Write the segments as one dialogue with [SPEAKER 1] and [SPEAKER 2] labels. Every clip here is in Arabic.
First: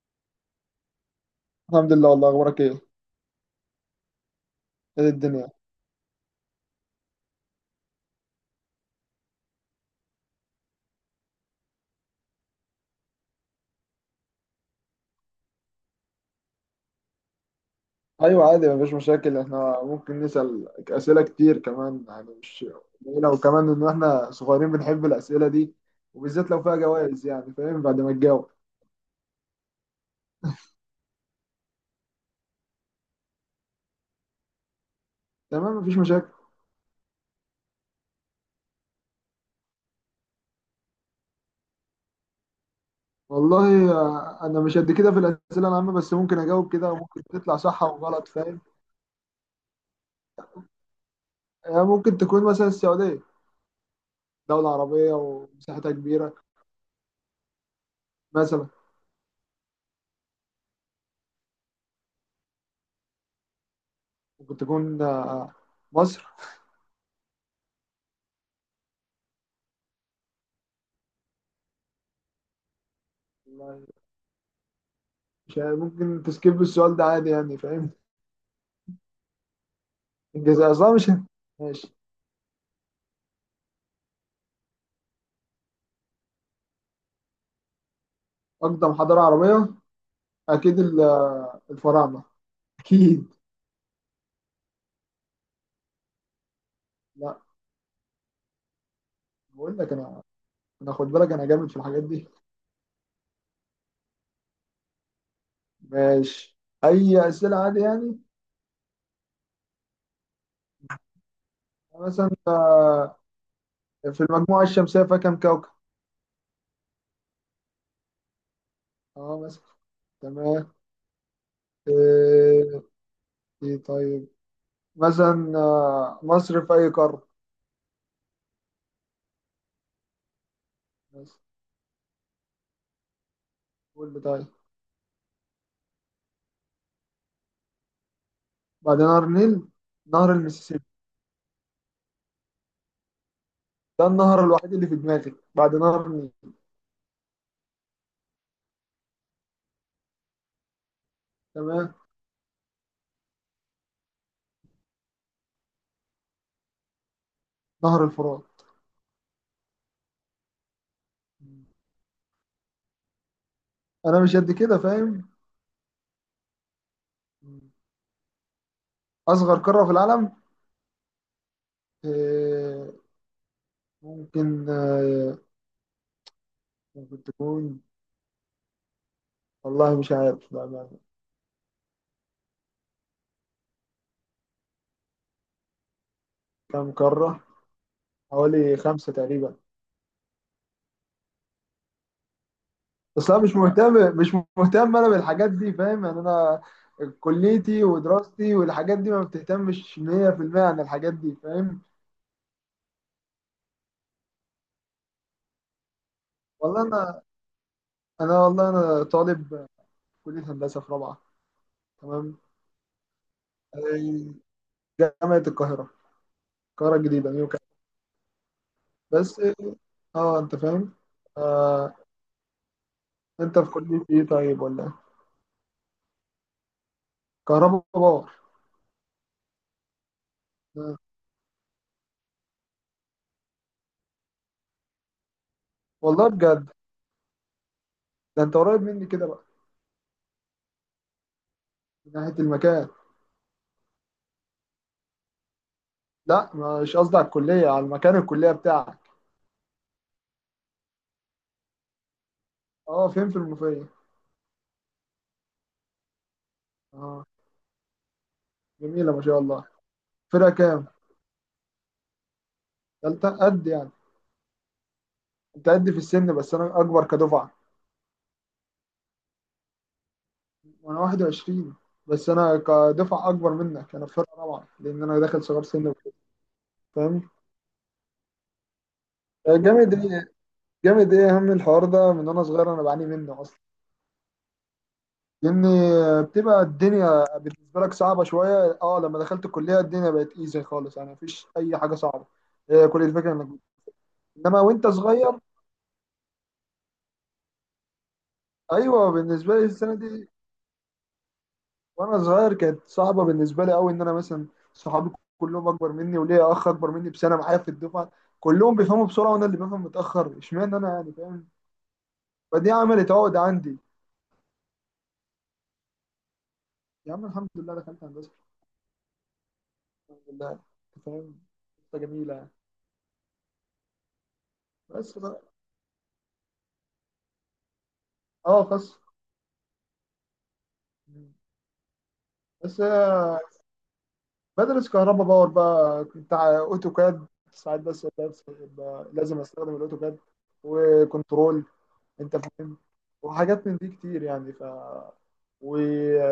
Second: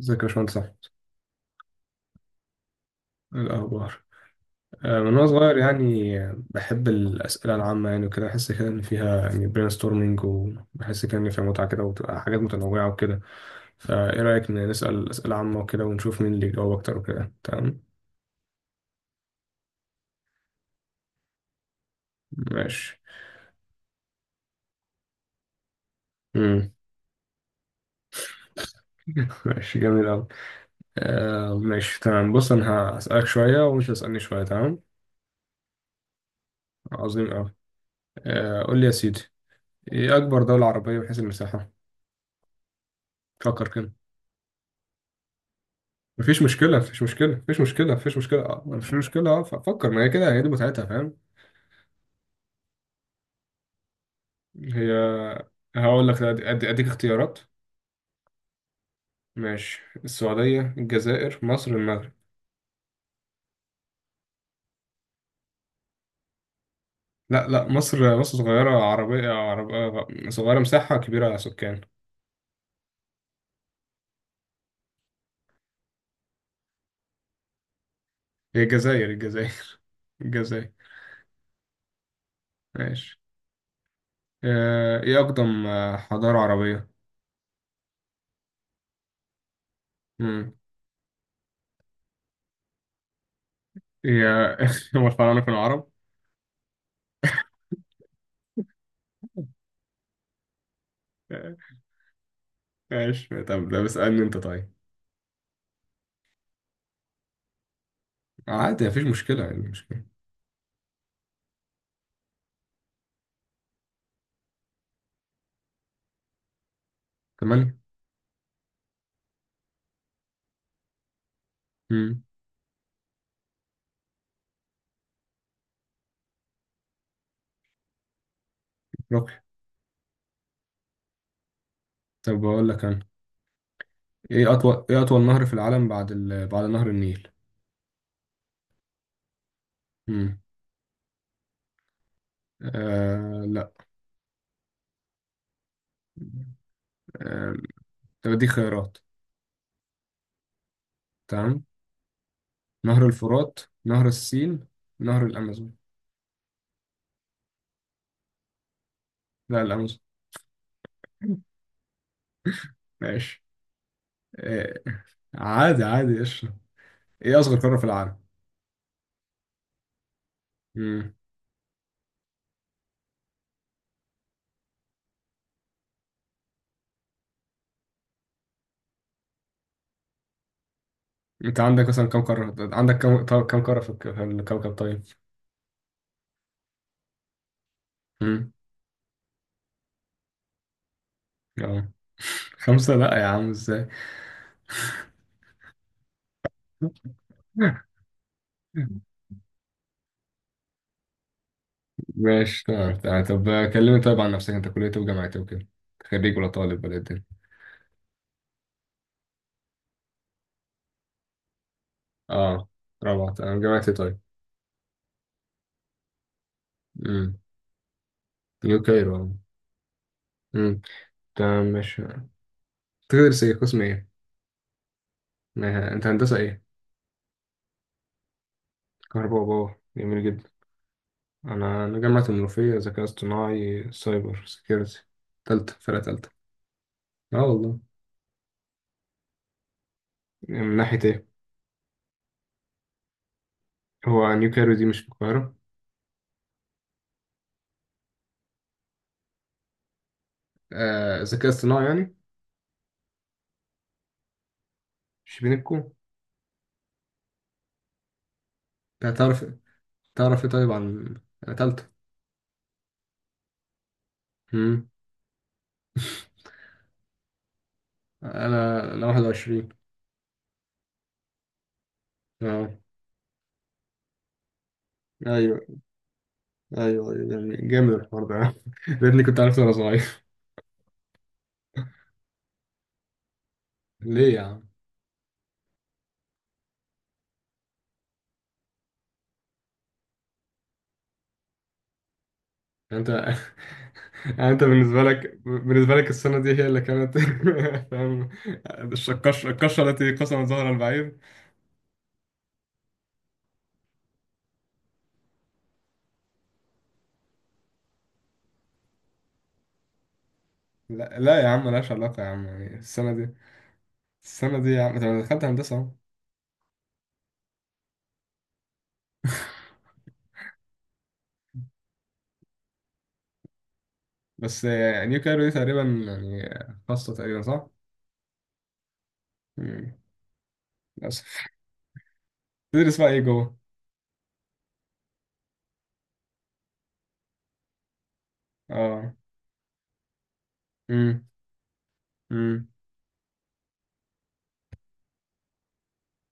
[SPEAKER 1] ازيك يا باشمهندس أحمد؟
[SPEAKER 2] الحمد لله. والله اخبارك ايه؟
[SPEAKER 1] إيه الأخبار؟ من
[SPEAKER 2] ايه
[SPEAKER 1] وأنا
[SPEAKER 2] الدنيا؟
[SPEAKER 1] صغير، يعني بحب الأسئلة العامة، يعني وكده بحس كده إن فيها يعني برين ستورمينج، وبحس كده إن فيها متعة كده، وبتبقى حاجات متنوعة وكده. فإيه رأيك إن نسأل أسئلة عامة وكده ونشوف مين اللي يجاوب أكتر وكده؟ تمام
[SPEAKER 2] ايوه عادي، مفيش مشاكل، احنا ممكن نسأل اسئله كتير كمان يعني مش
[SPEAKER 1] ماشي.
[SPEAKER 2] قليله. وكمان ان احنا صغيرين بنحب الاسئله دي، وبالذات لو
[SPEAKER 1] مم.
[SPEAKER 2] فيها جوائز يعني. فاهم بعد ما تجاوب؟
[SPEAKER 1] ماشي، جميل أوي. آه ماشي تمام، بص أنا هسألك شوية ومش هتسألني شوية، تمام.
[SPEAKER 2] تمام، مفيش مشاكل.
[SPEAKER 1] عظيم أوي. آه، قول لي يا سيدي، إيه أكبر دولة عربية من حيث المساحة؟ فكر كده،
[SPEAKER 2] والله انا مش قد كده في الاسئله العامه، بس ممكن
[SPEAKER 1] مفيش
[SPEAKER 2] اجاوب
[SPEAKER 1] مشكلة
[SPEAKER 2] كده
[SPEAKER 1] مفيش
[SPEAKER 2] وممكن
[SPEAKER 1] مشكلة
[SPEAKER 2] تطلع
[SPEAKER 1] مفيش
[SPEAKER 2] صح
[SPEAKER 1] مشكلة مفيش
[SPEAKER 2] وغلط،
[SPEAKER 1] مشكلة،
[SPEAKER 2] فاهم؟
[SPEAKER 1] مفيش مشكلة، فكر، ما هي كده، هي دي متعتها، فاهم.
[SPEAKER 2] ممكن تكون مثلا السعوديه. دوله
[SPEAKER 1] هي،
[SPEAKER 2] عربيه ومساحتها
[SPEAKER 1] هقول لك
[SPEAKER 2] كبيره.
[SPEAKER 1] اديك اختيارات.
[SPEAKER 2] مثلا
[SPEAKER 1] ماشي، السعودية، الجزائر، مصر، المغرب.
[SPEAKER 2] ممكن تكون مصر.
[SPEAKER 1] لا لا، مصر مصر صغيرة، عربية عربية صغيرة، مساحة كبيرة سكان.
[SPEAKER 2] والله مش عارف، ممكن تسكيب السؤال ده عادي يعني، فاهم؟
[SPEAKER 1] هي الجزائر، الجزائر الجزائر.
[SPEAKER 2] الجزائر صح مش؟ ماشي.
[SPEAKER 1] ماشي. ايه أقدم حضارة عربية؟
[SPEAKER 2] أقدم حضارة عربية؟
[SPEAKER 1] مم.
[SPEAKER 2] أكيد الفراعنة. أكيد.
[SPEAKER 1] هي. هم الفراعنة كانوا عرب؟
[SPEAKER 2] لا، بقول لك أنا، أنا خد بالك، أنا جامد في الحاجات دي.
[SPEAKER 1] ماشي، طب ده بسألني انت طيب.
[SPEAKER 2] ماشي، أي أسئلة عادي يعني.
[SPEAKER 1] عادي مفيش مشكلة، يعني مشكلة
[SPEAKER 2] يعني مثلا في المجموعة الشمسية فيها كام كوكب؟
[SPEAKER 1] كمان؟
[SPEAKER 2] أه مثلا. تمام. إيه؟ إيه طيب. مثلا مصر في أي قارة؟
[SPEAKER 1] رقي.
[SPEAKER 2] بس.
[SPEAKER 1] طب بقول لك انا،
[SPEAKER 2] قول لي طيب.
[SPEAKER 1] ايه اطول نهر في العالم بعد بعد نهر النيل؟
[SPEAKER 2] بعد نهر النيل، نهر
[SPEAKER 1] امم
[SPEAKER 2] المسيسيبي.
[SPEAKER 1] لا.
[SPEAKER 2] ده النهر الوحيد اللي في دماغي بعد نهر النيل.
[SPEAKER 1] آه... طب اديك خيارات، تمام.
[SPEAKER 2] تمام.
[SPEAKER 1] نهر الفرات، نهر السين، نهر الامازون.
[SPEAKER 2] نهر الفرات.
[SPEAKER 1] لا، الامازون. ماشي.
[SPEAKER 2] انا مش قد
[SPEAKER 1] آه...
[SPEAKER 2] كده، فاهم.
[SPEAKER 1] عادي عادي، ايش ايه اصغر قارة في العالم؟
[SPEAKER 2] اصغر قارة في العالم.
[SPEAKER 1] امم
[SPEAKER 2] آه، ممكن ممكن تكون. والله مش عارف بأمانة.
[SPEAKER 1] انت عندك مثلا كم قارة، عندك كم؟ كم قارة في في الكوكب طيب؟
[SPEAKER 2] كام قارة؟
[SPEAKER 1] امم
[SPEAKER 2] حوالي خمسة تقريبا.
[SPEAKER 1] اه خمسة؟ لا يا
[SPEAKER 2] بس انا
[SPEAKER 1] عم،
[SPEAKER 2] مش
[SPEAKER 1] ازاي؟
[SPEAKER 2] مهتم مش مهتم انا بالحاجات دي، فاهم يعني. انا كليتي ودراستي والحاجات دي ما بتهتمش 100% عن الحاجات دي، فاهم.
[SPEAKER 1] ماشي تمام تمام. طب كلمني طيب عن نفسك، انت كلية ايه وجامعة ايه وكده؟ خريج ولا
[SPEAKER 2] والله
[SPEAKER 1] طالب ولا ايه
[SPEAKER 2] انا،
[SPEAKER 1] الدنيا؟
[SPEAKER 2] انا والله طالب كلية هندسة في رابعة. تمام.
[SPEAKER 1] اه، رابعة تمام. جامعة ايه طيب؟
[SPEAKER 2] آه، جامعة القاهرة، القاهرة الجديدة
[SPEAKER 1] امم
[SPEAKER 2] نيو كامب.
[SPEAKER 1] يو كايرو، اه.
[SPEAKER 2] بس اه، انت
[SPEAKER 1] امم،
[SPEAKER 2] فاهم.
[SPEAKER 1] تمام
[SPEAKER 2] آه،
[SPEAKER 1] ماشي. تدرس ايه،
[SPEAKER 2] انت في
[SPEAKER 1] قسم
[SPEAKER 2] كلية
[SPEAKER 1] ايه؟
[SPEAKER 2] ايه طيب ولا ايه؟
[SPEAKER 1] انت هندسة ايه؟
[SPEAKER 2] كهربا باور.
[SPEAKER 1] كهرباء وباور، جميل جدا.
[SPEAKER 2] آه.
[SPEAKER 1] انا جامعة المنوفية، ذكاء اصطناعي سايبر سيكيورتي، تالتة، فرقة
[SPEAKER 2] والله
[SPEAKER 1] تالتة.
[SPEAKER 2] بجد،
[SPEAKER 1] اه والله.
[SPEAKER 2] ده انت قريب مني كده بقى.
[SPEAKER 1] من ناحية ايه؟
[SPEAKER 2] من ناحية المكان.
[SPEAKER 1] هو نيو كايرو دي مش في القاهرة؟
[SPEAKER 2] لا، مش قصدي على الكلية، على المكان الكلية بتاعك.
[SPEAKER 1] آه، ذكاء اصطناعي يعني
[SPEAKER 2] اه، فين في المنوفية.
[SPEAKER 1] شبينكو.
[SPEAKER 2] اه، جميلة ما شاء
[SPEAKER 1] تعرف
[SPEAKER 2] الله.
[SPEAKER 1] تعرف ايه
[SPEAKER 2] فرقة
[SPEAKER 1] طيب
[SPEAKER 2] كام؟
[SPEAKER 1] عن، تالتة.
[SPEAKER 2] تالتة قد يعني.
[SPEAKER 1] امم
[SPEAKER 2] انت قد في السن بس انا اكبر كدفعة.
[SPEAKER 1] انا 21.
[SPEAKER 2] وانا 21. بس انا
[SPEAKER 1] اه.
[SPEAKER 2] كدفعة اكبر منك، انا في فرقة رابعة لان انا داخل
[SPEAKER 1] ايوه
[SPEAKER 2] صغار سن وكده.
[SPEAKER 1] ايوه
[SPEAKER 2] فاهم؟
[SPEAKER 1] ايوه، يعني جامد الحوار ده لاني كنت عارف وانا
[SPEAKER 2] جامد
[SPEAKER 1] صغير.
[SPEAKER 2] ايه. جامد ايه يا عم، الحوار ده من وانا صغير انا بعاني منه.
[SPEAKER 1] ليه يا عم؟
[SPEAKER 2] لان بتبقى الدنيا بالنسبه لك صعبه شويه. اه لما دخلت الكليه الدنيا بقت ايزي خالص، يعني مفيش اي حاجه صعبه. هي
[SPEAKER 1] يعني
[SPEAKER 2] كل
[SPEAKER 1] انت
[SPEAKER 2] الفكره انك، انما
[SPEAKER 1] انت
[SPEAKER 2] وانت
[SPEAKER 1] بالنسبه
[SPEAKER 2] صغير.
[SPEAKER 1] لك بالنسبه لك السنه دي هي اللي كانت فاهم.
[SPEAKER 2] ايوه
[SPEAKER 1] القشره
[SPEAKER 2] بالنسبه لي
[SPEAKER 1] القشره
[SPEAKER 2] السنه
[SPEAKER 1] التي
[SPEAKER 2] دي،
[SPEAKER 1] قسمت ظهر البعير.
[SPEAKER 2] وانا صغير كانت صعبه بالنسبه لي قوي. ان انا مثلا صحابي كلهم اكبر مني، وليا اخ اكبر مني بسنه معايا في الدفعه. كلهم بيفهموا بسرعه وانا اللي بفهم متاخر، اشمعنى انا يعني،
[SPEAKER 1] لا لا يا
[SPEAKER 2] فاهم.
[SPEAKER 1] عم، ملهاش علاقه يا عم،
[SPEAKER 2] فدي
[SPEAKER 1] يعني
[SPEAKER 2] عملت
[SPEAKER 1] السنه دي
[SPEAKER 2] عقد عندي.
[SPEAKER 1] السنه دي يا عم انت دخلت هندسه اهو.
[SPEAKER 2] يا عم الحمد لله دخلت هندسه، الحمد لله. أنت فاهم، قصة جميله يعني.
[SPEAKER 1] بس
[SPEAKER 2] بس
[SPEAKER 1] نيو
[SPEAKER 2] بقى،
[SPEAKER 1] كايرو دي تقريبا، يعني خاصه تقريبا، صح؟
[SPEAKER 2] اه خاص.
[SPEAKER 1] مم. للاسف.
[SPEAKER 2] بس
[SPEAKER 1] تدرس بقى ايه جوه؟
[SPEAKER 2] بدرس كهرباء باور بقى. اوتوكاد ساعات،
[SPEAKER 1] اه.
[SPEAKER 2] لازم استخدم الاوتوكاد
[SPEAKER 1] امم
[SPEAKER 2] وكنترول. انت
[SPEAKER 1] امم
[SPEAKER 2] فاهم. وحاجات من دي كتير يعني، و...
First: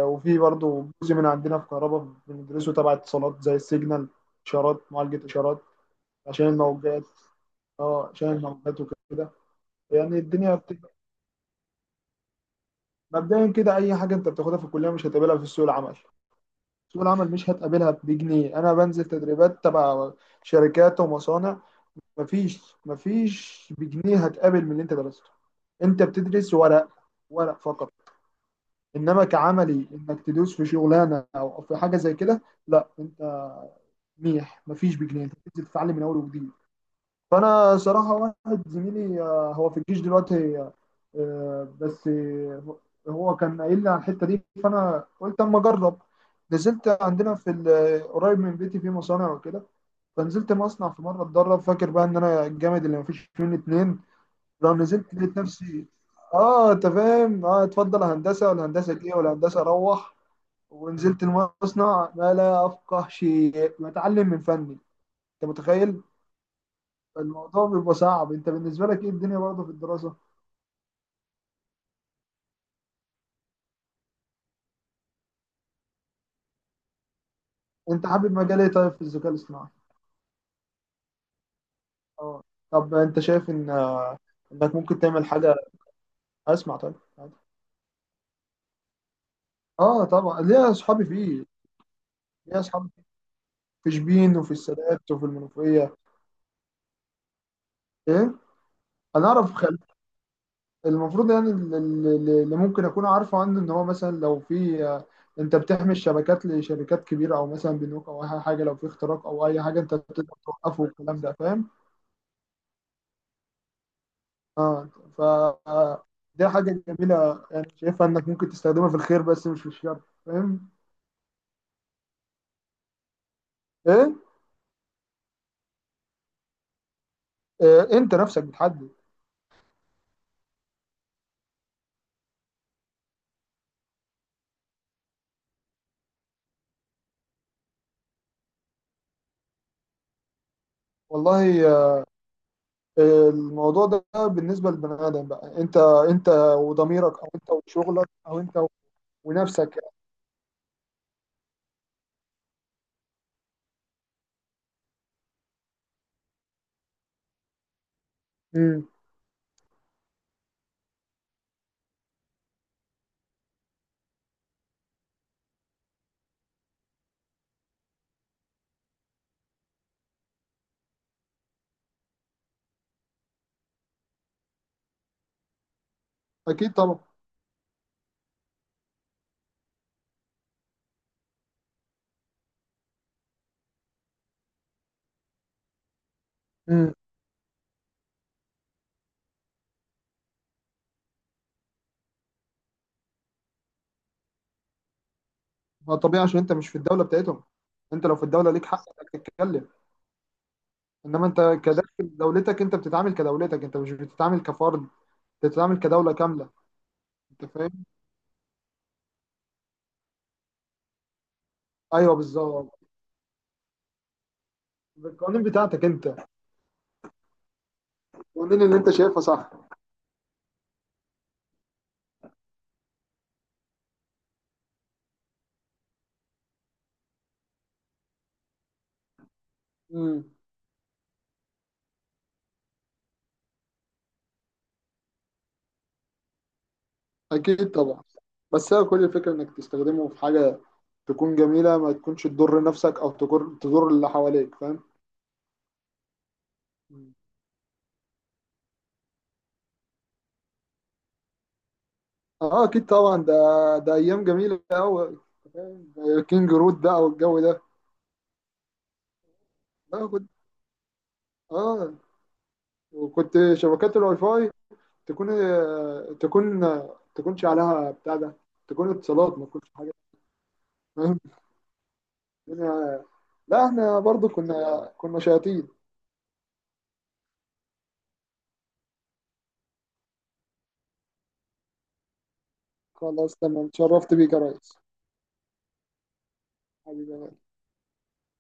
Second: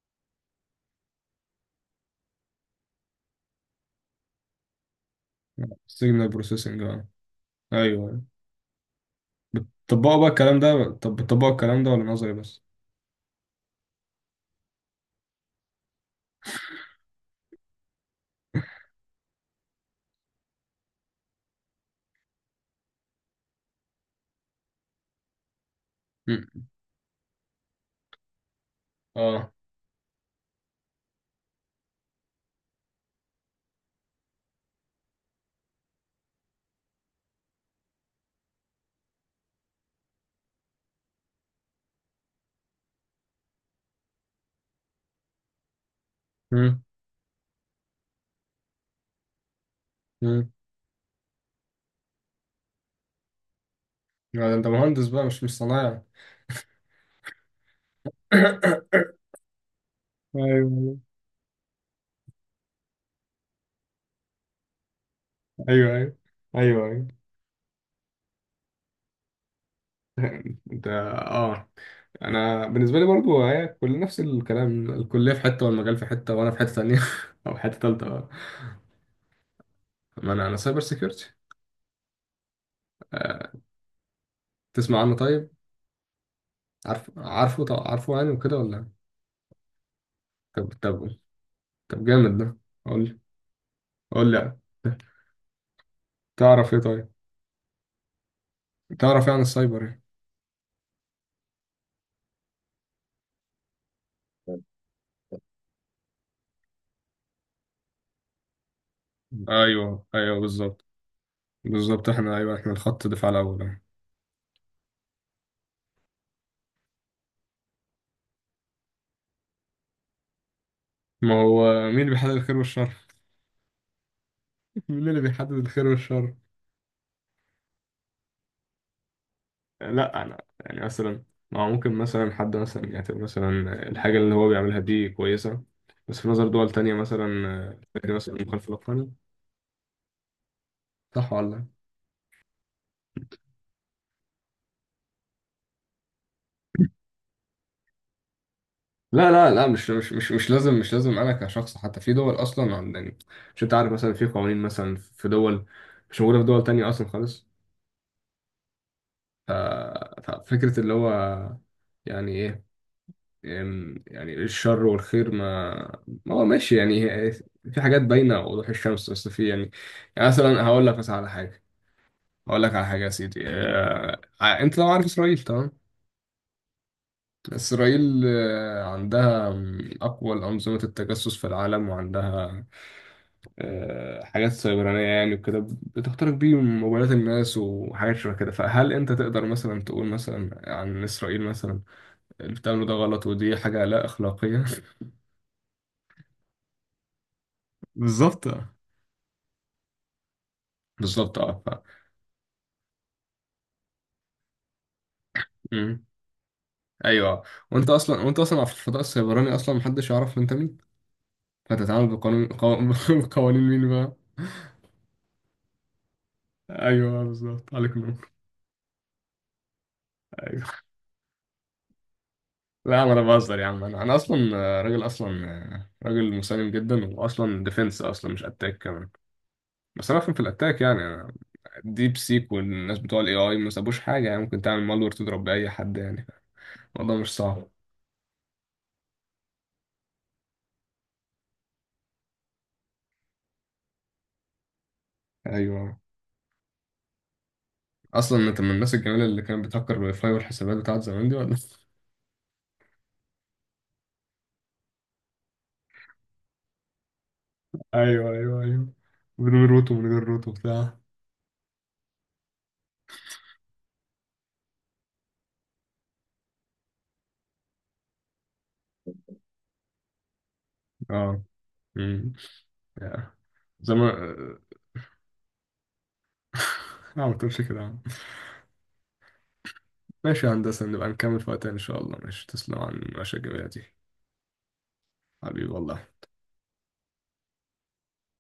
[SPEAKER 2] وفي برضو جزء من عندنا في كهرباء بندرسه تبع اتصالات، زي السيجنال، اشارات، معالجة اشارات.
[SPEAKER 1] سيجنال
[SPEAKER 2] عشان
[SPEAKER 1] بروسيسنج،
[SPEAKER 2] الموجات.
[SPEAKER 1] ايوه.
[SPEAKER 2] اه
[SPEAKER 1] أيوه.
[SPEAKER 2] عشان الموجات وكده.
[SPEAKER 1] بتطبقوا
[SPEAKER 2] يعني
[SPEAKER 1] بقى الكلام ده؟ طب بتطبقوا الكلام ده ولا نظري بس؟
[SPEAKER 2] مبدئيا كده اي حاجه انت بتاخدها في الكليه مش هتقابلها في سوق العمل. سوق العمل مش هتقابلها بجنيه. انا بنزل تدريبات تبع شركات ومصانع. مفيش بجنيه هتقابل من اللي انت درسته. انت بتدرس
[SPEAKER 1] مم.
[SPEAKER 2] ورق، ورق فقط. انما
[SPEAKER 1] اه.
[SPEAKER 2] كعملي انك تدوس في شغلانه او في حاجه زي كده، لا انت ميح، مفيش بجنيه، انت بتنزل تتعلم من اول وجديد. فانا صراحه واحد زميلي هو في الجيش دلوقتي، آه، آه، بس آه، هو كان قايل لي على الحته دي، فانا قلت اما اجرب.
[SPEAKER 1] مم.
[SPEAKER 2] نزلت عندنا قريب من بيتي في مصانع وكده.
[SPEAKER 1] مم.
[SPEAKER 2] فنزلت مصنع في مره اتدرب. فاكر بقى ان انا الجامد اللي مفيش منه اتنين.
[SPEAKER 1] ده انت
[SPEAKER 2] لو
[SPEAKER 1] مهندس
[SPEAKER 2] نزلت
[SPEAKER 1] بقى،
[SPEAKER 2] لقيت
[SPEAKER 1] مش
[SPEAKER 2] نفسي،
[SPEAKER 1] صنايعي.
[SPEAKER 2] اه انت فاهم، اه اتفضل هندسه ولا هندسه ايه ولا هندسه روح.
[SPEAKER 1] ايوه
[SPEAKER 2] ونزلت المصنع ما لا افقه شيء، بتعلم من فني. انت
[SPEAKER 1] ايوه
[SPEAKER 2] متخيل
[SPEAKER 1] ايوه ايوه ايوه.
[SPEAKER 2] الموضوع بيبقى صعب؟ انت بالنسبه لك ايه الدنيا برضه في الدراسه؟
[SPEAKER 1] انت اه، انا بالنسبه لي برضو هي كل نفس الكلام، الكليه في حته والمجال في حته وانا في حته ثانيه او حته
[SPEAKER 2] انت
[SPEAKER 1] ثالثه بقى.
[SPEAKER 2] حابب مجال ايه طيب في الذكاء الاصطناعي؟
[SPEAKER 1] ما انا سايبر سيكيورتي.
[SPEAKER 2] اه طب انت شايف
[SPEAKER 1] آه.
[SPEAKER 2] ان، انك ممكن
[SPEAKER 1] تسمع عنه
[SPEAKER 2] تعمل
[SPEAKER 1] طيب؟
[SPEAKER 2] حاجه. اسمع طيب عادي.
[SPEAKER 1] عارفه، طب عارفه يعني وكده ولا؟
[SPEAKER 2] اه طبعا
[SPEAKER 1] طب
[SPEAKER 2] ليا اصحابي
[SPEAKER 1] طب
[SPEAKER 2] فيه،
[SPEAKER 1] طب جامد ده،
[SPEAKER 2] ليا اصحابي فيه
[SPEAKER 1] قول لي،
[SPEAKER 2] في
[SPEAKER 1] قول
[SPEAKER 2] شبين
[SPEAKER 1] لي
[SPEAKER 2] وفي
[SPEAKER 1] يعني.
[SPEAKER 2] السادات وفي المنوفيه.
[SPEAKER 1] تعرف ايه طيب
[SPEAKER 2] ايه؟ انا
[SPEAKER 1] تعرف ايه عن
[SPEAKER 2] اعرف
[SPEAKER 1] السايبر؟
[SPEAKER 2] المفروض يعني، اللي ممكن اكون عارفه عنه ان هو مثلا لو في انت بتحمي الشبكات لشركات كبيره او مثلا بنوك او اي حاجه. لو في اختراق او اي حاجه انت
[SPEAKER 1] ايوه
[SPEAKER 2] بتقدر
[SPEAKER 1] ايوه،
[SPEAKER 2] توقفه
[SPEAKER 1] بالظبط
[SPEAKER 2] والكلام ده، فاهم.
[SPEAKER 1] بالظبط. احنا ايوه، احنا الخط دفاع الاول أهو.
[SPEAKER 2] اه ف آه، دي حاجه جميله يعني، شايفها انك ممكن تستخدمها في الخير بس مش في الشر، فاهم.
[SPEAKER 1] ما هو مين اللي بيحدد الخير والشر؟
[SPEAKER 2] ايه؟
[SPEAKER 1] مين اللي بيحدد الخير والشر؟
[SPEAKER 2] انت نفسك بتحدد.
[SPEAKER 1] لا انا يعني مثلا، ما هو ممكن مثلا حد مثلا يعتبر مثلا الحاجه اللي هو بيعملها دي كويسه، بس في نظر دول تانية مثلا فكرة مثلا مخالفه للقانون. صح ولا؟
[SPEAKER 2] والله الموضوع ده بالنسبه للبني ادم بقى، انت، انت وضميرك، او انت وشغلك، او انت
[SPEAKER 1] لا لا لا لا،
[SPEAKER 2] ونفسك
[SPEAKER 1] مش
[SPEAKER 2] يعني.
[SPEAKER 1] مش مش مش لازم، انا كشخص، حتى في دول اصلا، يعني، مش انت عارف مثلا في قوانين مثلا في دول مش موجوده في دول تانية اصلا خالص.
[SPEAKER 2] امم.
[SPEAKER 1] ف- ففكره اللي هو، يعني ايه، يعني الشر والخير، ما هو ماشي، يعني في حاجات باينة وضوح الشمس، بس في يعني، يعني مثلا هقول لك على حاجة يا سيدي. انت لو عارف اسرائيل، تمام.
[SPEAKER 2] اكيد طبعا.
[SPEAKER 1] اسرائيل عندها اقوى انظمة التجسس في العالم، وعندها حاجات سيبرانية يعني وكده، بتخترق بيهم
[SPEAKER 2] مم.
[SPEAKER 1] موبايلات الناس وحاجات شبه كده. فهل انت تقدر مثلا تقول مثلا عن اسرائيل مثلا اللي بتعمله ده غلط، ودي حاجة لا اخلاقية؟
[SPEAKER 2] ما طبيعي عشان انت مش في الدوله بتاعتهم. انت لو في
[SPEAKER 1] بالظبط
[SPEAKER 2] الدوله ليك حق انك تتكلم. انما
[SPEAKER 1] بالظبط،
[SPEAKER 2] انت
[SPEAKER 1] اه
[SPEAKER 2] كداخل دولتك انت بتتعامل كدولتك، انت مش بتتعامل كفرد، انت بتتعامل
[SPEAKER 1] مم.
[SPEAKER 2] كدوله كامله.
[SPEAKER 1] ايوه.
[SPEAKER 2] انت فاهم.
[SPEAKER 1] وانت اصلا، في الفضاء السيبراني اصلا محدش يعرف انت مين، فتتعامل
[SPEAKER 2] ايوه بالظبط.
[SPEAKER 1] بقوانين مين بقى؟
[SPEAKER 2] بالقوانين بتاعتك انت،
[SPEAKER 1] ايوه بالظبط، عليك نور.
[SPEAKER 2] القوانين اللي انت شايفها صح.
[SPEAKER 1] ايوه. لا انا بهزر يا عم، انا اصلا راجل، اصلا راجل مسالم جدا، واصلا ديفنس اصلا، مش اتاك كمان. بس انا
[SPEAKER 2] امم.
[SPEAKER 1] افهم في الاتاك، يعني ديب سيك والناس بتوع الاي اي ما سابوش حاجه، يعني ممكن تعمل مالور تضرب باي حد، يعني الموضوع مش صعب.
[SPEAKER 2] اكيد طبعا. بس هي كل الفكره انك تستخدمه في حاجه تكون جميله، ما تكونش تضر نفسك او تضر اللي حواليك، فاهم.
[SPEAKER 1] ايوه.
[SPEAKER 2] مم.
[SPEAKER 1] اصلا انت من الناس الجميله اللي كانت بتهكر الواي فاي والحسابات بتاعت زمان دي ولا؟
[SPEAKER 2] اه اكيد طبعا، ده ده ايام جميله قوي، كينج رود بقى والجو ده.
[SPEAKER 1] ايوه ايوه ايوه، من غير روتو،
[SPEAKER 2] لا كنت،
[SPEAKER 1] بتاع.
[SPEAKER 2] اه، وكنت شبكات الواي فاي تكون تكون تكونش عليها بتاع ده، تكون اتصالات ما تكونش حاجه، فاهم.
[SPEAKER 1] اه امم
[SPEAKER 2] الدنيا.
[SPEAKER 1] يا.
[SPEAKER 2] لا
[SPEAKER 1] زي
[SPEAKER 2] احنا
[SPEAKER 1] ما
[SPEAKER 2] برضو كنا شياطين.
[SPEAKER 1] لا ما تقولش كده يا عم. ماشي يا هندسة، نبقى نكمل في وقت تاني ان شاء الله. ماشي، تسلم عن
[SPEAKER 2] خلاص تمام،
[SPEAKER 1] المشاكل دي.
[SPEAKER 2] اتشرفت بيك يا ريس.
[SPEAKER 1] حبيبي والله.
[SPEAKER 2] حبيبي.